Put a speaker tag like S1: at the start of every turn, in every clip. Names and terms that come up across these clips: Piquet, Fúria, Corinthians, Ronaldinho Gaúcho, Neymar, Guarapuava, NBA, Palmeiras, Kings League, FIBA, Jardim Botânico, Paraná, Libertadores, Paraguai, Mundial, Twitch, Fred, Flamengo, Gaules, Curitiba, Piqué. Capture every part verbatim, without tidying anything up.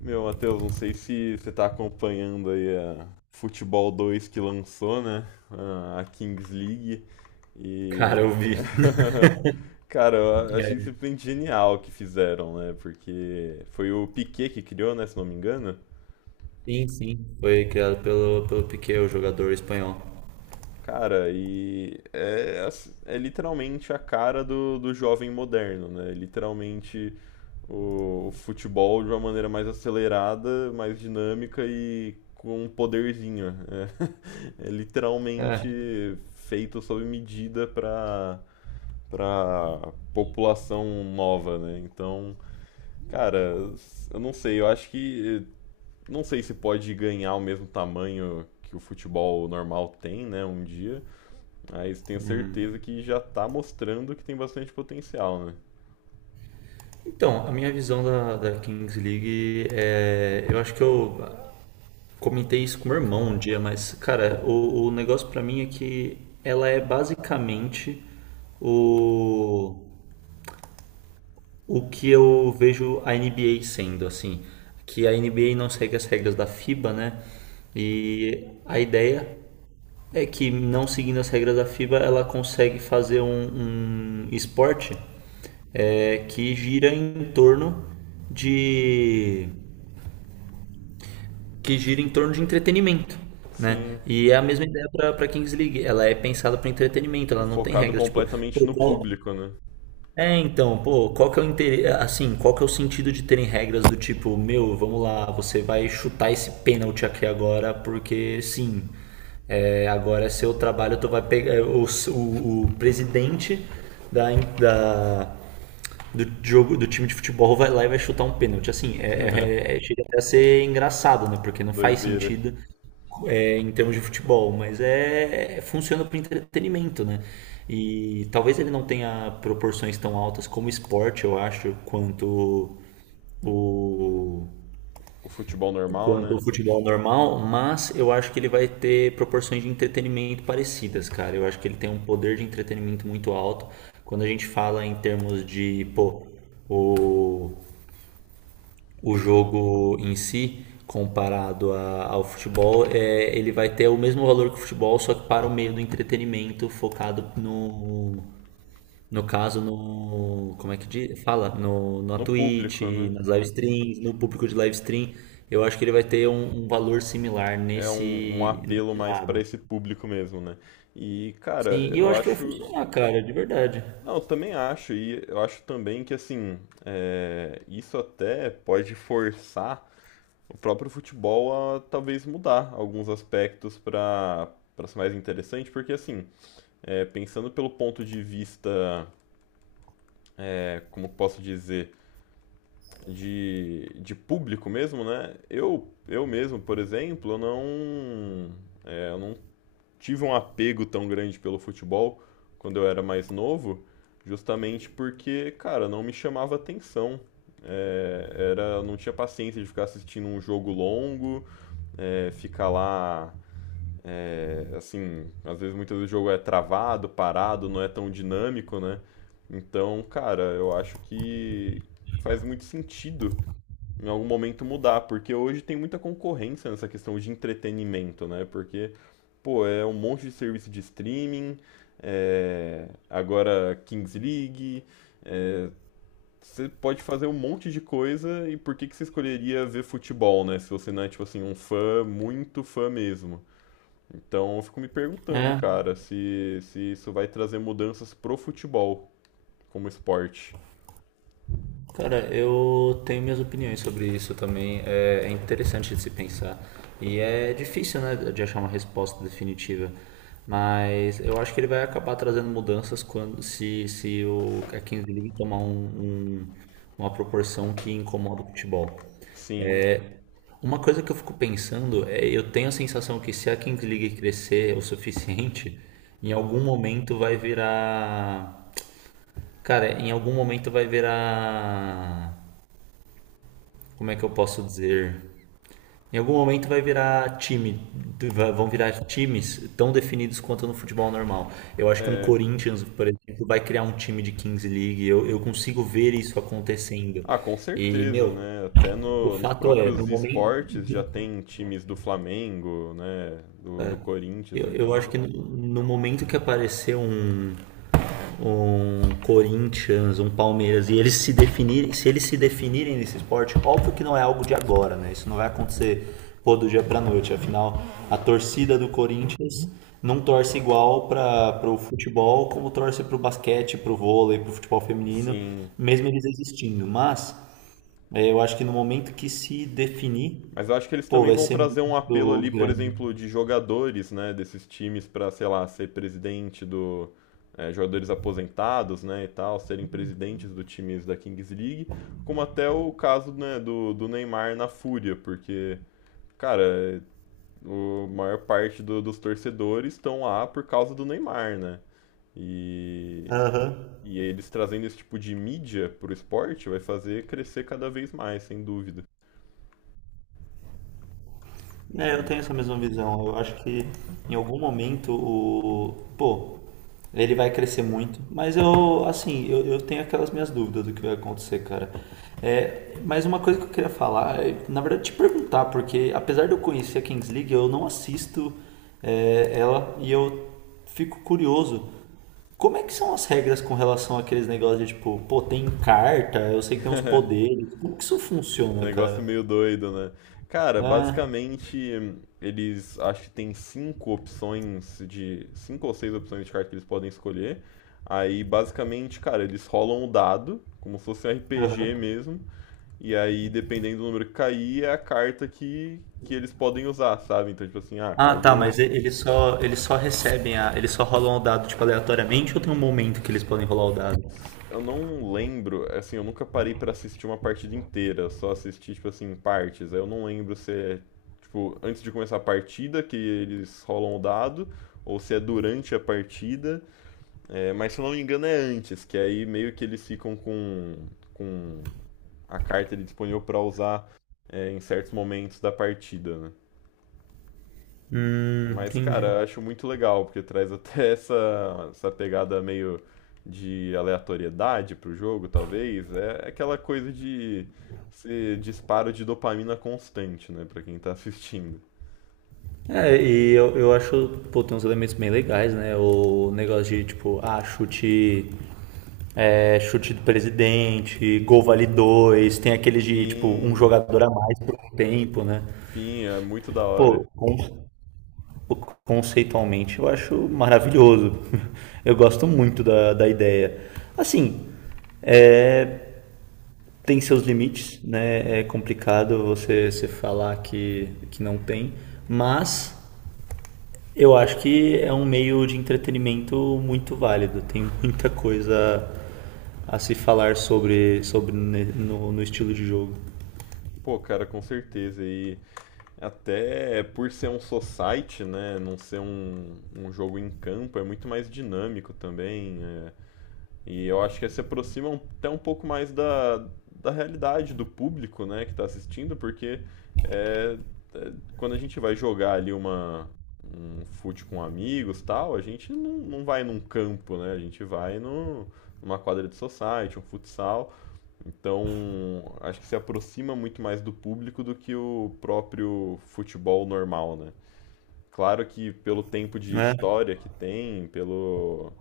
S1: Meu, Matheus, não sei se você tá acompanhando aí a Futebol dois que lançou, né? A a Kings League.
S2: Cara,
S1: E.
S2: eu vi.
S1: Cara, eu achei
S2: É,
S1: simplesmente genial o que fizeram, né? Porque foi o Piquet que criou, né? Se não me engano.
S2: sim, sim. Foi criado pelo, pelo Piqué, o jogador espanhol.
S1: Cara, e é, ass- é literalmente a cara do, do jovem moderno, né? Literalmente o, o futebol de uma maneira mais acelerada, mais dinâmica e com um poderzinho. É, é
S2: É.
S1: literalmente feito sob medida para para população nova, né? Então, cara, eu não sei, eu acho que não sei se pode ganhar o mesmo tamanho que o futebol normal tem, né, um dia, mas tenho certeza que já tá mostrando que tem bastante potencial, né?
S2: Então, a minha visão da, da Kings League é... Eu acho que eu comentei isso com meu irmão um dia, mas, cara, o, o negócio pra mim é que ela é basicamente o, o que eu vejo a N B A sendo, assim. Que a N B A não segue as regras da FIBA, né? E a ideia é que, não seguindo as regras da FIBA, ela consegue fazer um, um esporte é, que gira em torno de... que gira em torno de entretenimento, né?
S1: Sim,
S2: E é a mesma ideia para a Kings League. Ela é pensada para entretenimento.
S1: é
S2: Ela não tem
S1: focado
S2: regras tipo
S1: completamente
S2: pô,
S1: no
S2: qual...
S1: público, né?
S2: é, então, pô, qual que é o interesse, assim, qual que é o sentido de terem regras do tipo, meu, vamos lá, você vai chutar esse pênalti aqui agora, porque sim, é, agora é seu trabalho, tu vai pegar, o, o, o presidente da, da, do jogo do time de futebol vai lá e vai chutar um pênalti. Assim, é, é- é- é, chega até a ser engraçado, né? Porque não faz
S1: Doideira.
S2: sentido é, em termos de futebol, mas é, é- funciona para entretenimento, né? E talvez ele não tenha proporções tão altas como esporte, eu acho, quanto o...
S1: O futebol normal,
S2: quanto
S1: né?
S2: o futebol normal, mas eu acho que ele vai ter proporções de entretenimento parecidas, cara. Eu acho que ele tem um poder de entretenimento muito alto. Quando a gente fala em termos de, pô, o, o jogo em si comparado a- ao futebol, é, ele vai ter o mesmo valor que o futebol, só que para o meio do entretenimento focado no, no caso, no... Como é que diz? Fala? No, na
S1: No
S2: Twitch,
S1: público, né?
S2: nas live streams, no público de live stream. Eu acho que ele vai ter um, um valor similar
S1: É um, um
S2: nesse,
S1: apelo
S2: nesse
S1: mais pra
S2: lado.
S1: esse público mesmo, né? E, cara,
S2: Sim, e eu
S1: eu
S2: acho que vai
S1: acho.
S2: funcionar, cara, de verdade.
S1: Não, eu também acho, e eu acho também que, assim, é, isso até pode forçar o próprio futebol a talvez mudar alguns aspectos pra para ser mais interessante, porque, assim, é, pensando pelo ponto de vista, é, como posso dizer, de, de público mesmo, né? Eu, eu mesmo, por exemplo, eu não, é, eu não tive um apego tão grande pelo futebol quando eu era mais novo, justamente porque, cara, não me chamava atenção. É, era, eu não tinha paciência de ficar assistindo um jogo longo, é, ficar lá, é, assim, às vezes muitas vezes o jogo é travado, parado, não é tão dinâmico, né? Então, cara, eu acho que faz muito sentido em algum momento mudar, porque hoje tem muita concorrência nessa questão de entretenimento, né? Porque, pô, é um monte de serviço de streaming, é, agora Kings League, você pode fazer um monte de coisa e por que que você escolheria ver futebol, né? Se você não é, tipo assim, um fã, muito fã mesmo. Então eu fico me perguntando,
S2: É.
S1: cara, se, se isso vai trazer mudanças pro futebol como esporte.
S2: Cara, eu tenho minhas opiniões sobre isso também. É é interessante de se pensar. E é difícil, né, de achar uma resposta definitiva. Mas eu acho que ele vai acabar trazendo mudanças quando se, se o, a Kings League tomar um, um- uma proporção que incomoda o futebol.
S1: Sim,
S2: Uma coisa que eu fico pensando é, eu tenho a sensação que se a Kings League crescer o suficiente, em algum momento vai virar, cara, em algum momento vai virar... como é que eu posso dizer? Em algum momento vai virar time, vão virar times tão definidos quanto no futebol normal. Eu acho que um
S1: é.
S2: Corinthians, por exemplo, vai criar um time de Kings League. Eu, eu consigo ver isso acontecendo.
S1: Ah, com
S2: E,
S1: certeza,
S2: meu,
S1: né? Até
S2: o
S1: no- nos
S2: fato é, no
S1: próprios
S2: momento,
S1: esportes já tem times do Flamengo, né? Do, do Corinthians,
S2: eu, eu acho
S1: então.
S2: que no, no momento que aparecer um, um Corinthians, um Palmeiras, e eles se definirem, se eles se definirem nesse esporte, óbvio que não é algo de agora, né? Isso não vai acontecer pô, do dia pra noite. Afinal, a torcida do Corinthians não torce igual para o futebol como torce para o basquete, para o vôlei, para o futebol feminino,
S1: Sim.
S2: mesmo eles existindo. Mas é, eu acho que no momento que se definir,
S1: Mas eu acho que eles
S2: pô,
S1: também
S2: vai
S1: vão
S2: ser
S1: trazer um apelo
S2: muito
S1: ali, por
S2: grande.
S1: exemplo, de jogadores, né? Desses times para, sei lá, ser presidente do. É, jogadores aposentados, né? E tal, serem presidentes do times da Kings League. Como até o caso, né, do, do Neymar na Fúria, porque, cara, o maior parte do- dos torcedores estão lá por causa do Neymar, né? E,
S2: Aham.
S1: e eles trazendo esse tipo de mídia pro esporte vai fazer crescer cada vez mais, sem dúvida.
S2: É, eu
S1: E.
S2: tenho essa mesma visão. Eu acho que em algum momento o... Pô, ele vai crescer muito. Mas eu, assim, eu, eu tenho aquelas minhas dúvidas do que vai acontecer, cara. É, mas uma coisa que eu queria falar, é, na verdade, te perguntar, porque apesar de eu conhecer a Kings League, eu não assisto é, ela e eu fico curioso. Como é que são as regras com relação àqueles negócios de tipo, pô, tem carta, eu sei que tem uns poderes. Como que isso funciona,
S1: Negócio
S2: cara?
S1: meio doido, né? Cara,
S2: Ah,
S1: basicamente, eles acho que tem cinco opções de. Cinco ou seis opções de carta que eles podem escolher. Aí, basicamente, cara, eles rolam o dado, como se fosse um R P G
S2: aham.
S1: mesmo. E aí, dependendo do número que cair, é a carta que, que eles podem usar, sabe? Então, tipo assim, ah,
S2: Ah, tá,
S1: caiu.
S2: mas e- eles só, eles só recebem a... Eles só rolam o dado, tipo, aleatoriamente ou tem um momento que eles podem rolar o dado?
S1: Eu não lembro, assim, eu nunca parei pra assistir uma partida inteira, só assisti, tipo assim, em partes. Aí eu não lembro se é, tipo, antes de começar a partida que eles rolam o dado, ou se é durante a partida. É, mas se eu não me engano é antes, que aí meio que eles ficam com, com a carta ali disponível pra usar, é, em certos momentos da partida, né?
S2: Hum,
S1: Mas, cara,
S2: entendi.
S1: eu acho muito legal, porque traz até essa, essa pegada meio de aleatoriedade pro jogo, talvez. É é aquela coisa de ser disparo de dopamina constante, né, pra quem tá assistindo.
S2: É, e eu, eu acho, pô, tem uns elementos bem legais, né? O negócio de, tipo, ah, chute... é, chute do presidente, gol vale dois, tem aquele de, tipo, um
S1: Sim,
S2: jogador a mais por um tempo, né?
S1: sim, é muito da
S2: Pô,
S1: hora.
S2: con- conceitualmente eu acho maravilhoso. Eu gosto muito da, da ideia. Assim, é, tem seus limites, né? É complicado você, você falar que, que não tem, mas eu acho que é um meio de entretenimento muito válido. Tem muita coisa a se falar sobre, sobre no, no estilo de jogo.
S1: Pô, cara, com certeza. E até por ser um society, né, não ser um, um jogo em campo, é muito mais dinâmico também. é, E eu acho que se aproxima um- até um pouco mais da, da realidade do público, né, que está assistindo, porque é, é, quando a gente vai jogar ali uma, um fute com amigos tal, a gente não, não vai num campo, né, a gente vai no, numa quadra de society, um futsal. Então, acho que se aproxima muito mais do público do que o próprio futebol normal, né. Claro que pelo tempo de
S2: Né?
S1: história que tem, pelo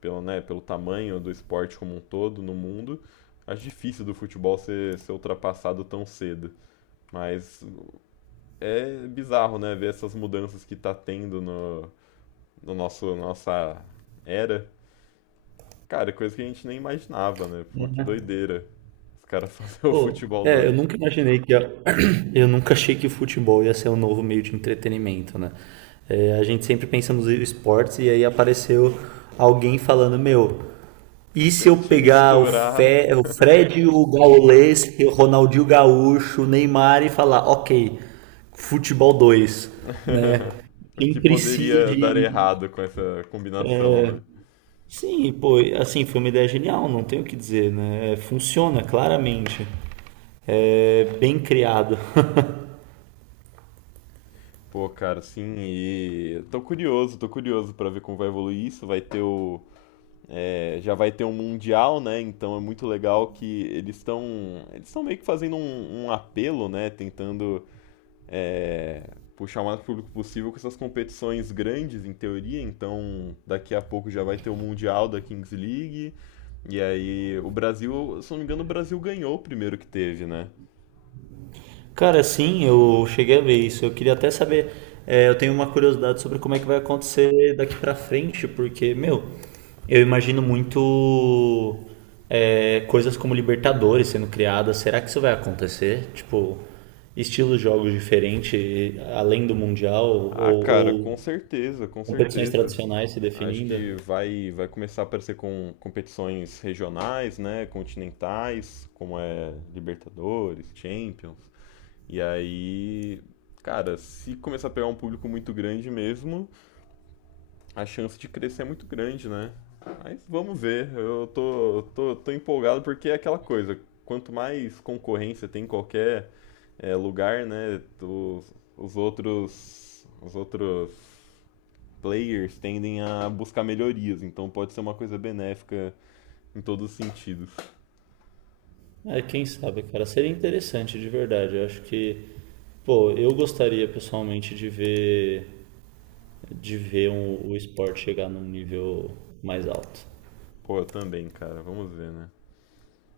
S1: pelo, né, pelo tamanho do esporte como um todo no mundo, acho difícil do futebol ser, ser ultrapassado tão cedo. Mas é bizarro, né, ver essas mudanças que tá tendo no, no nosso nossa era. Cara, é coisa que a gente nem imaginava, né? Pô, que
S2: É.
S1: doideira. Os caras fazer o
S2: Pô,
S1: futebol
S2: é, eu
S1: doido.
S2: nunca imaginei que a... eu nunca achei que o futebol ia ser um novo meio de entretenimento, né? É, a gente sempre pensa nos esportes e aí apareceu alguém falando, meu, e
S1: Se a
S2: se eu
S1: gente
S2: pegar o,
S1: misturar
S2: Fe... o Fred, o Gaules, o Ronaldinho Gaúcho, o Neymar e falar, ok, futebol dois, né?
S1: o que
S2: Quem precisa
S1: poderia dar
S2: de...
S1: errado com essa combinação, né?
S2: Sim, pô, assim, foi uma ideia genial, não tenho o que dizer, né? Funciona claramente, é bem criado.
S1: Pô, cara, sim, e tô curioso, tô curioso pra ver como vai evoluir isso. Vai ter o, é, já vai ter um mundial, né? Então é muito legal que eles estão eles estão meio que fazendo um, um apelo, né? Tentando é, puxar o mais público possível com essas competições grandes, em teoria. Então daqui a pouco já vai ter o mundial da Kings League. E aí o Brasil, se não me engano, o Brasil ganhou o primeiro que teve, né?
S2: Cara, sim, eu cheguei a ver isso. Eu queria até saber, é, eu tenho uma curiosidade sobre como é que vai acontecer daqui pra frente, porque, meu, eu imagino muito é, coisas como Libertadores sendo criadas. Será que isso vai acontecer? Tipo, estilos de jogos diferentes, além do Mundial,
S1: Ah,
S2: ou,
S1: cara, com
S2: ou
S1: certeza, com
S2: competições
S1: certeza.
S2: tradicionais se
S1: Acho
S2: definindo?
S1: que vai, vai começar a aparecer com competições regionais, né? Continentais, como é Libertadores, Champions. E aí, cara, se começar a pegar um público muito grande mesmo, a chance de crescer é muito grande, né? Mas vamos ver. Eu tô, eu tô, tô empolgado porque é aquela coisa. Quanto mais concorrência tem em qualquer eh, lugar, né? Os, os outros. Os outros players tendem a buscar melhorias, então pode ser uma coisa benéfica em todos os sentidos.
S2: É, quem sabe, cara. Seria interessante, de verdade. Eu acho que, pô, eu gostaria pessoalmente de ver... de ver um- o esporte chegar num nível mais alto.
S1: Pô, eu também, cara, vamos ver, né?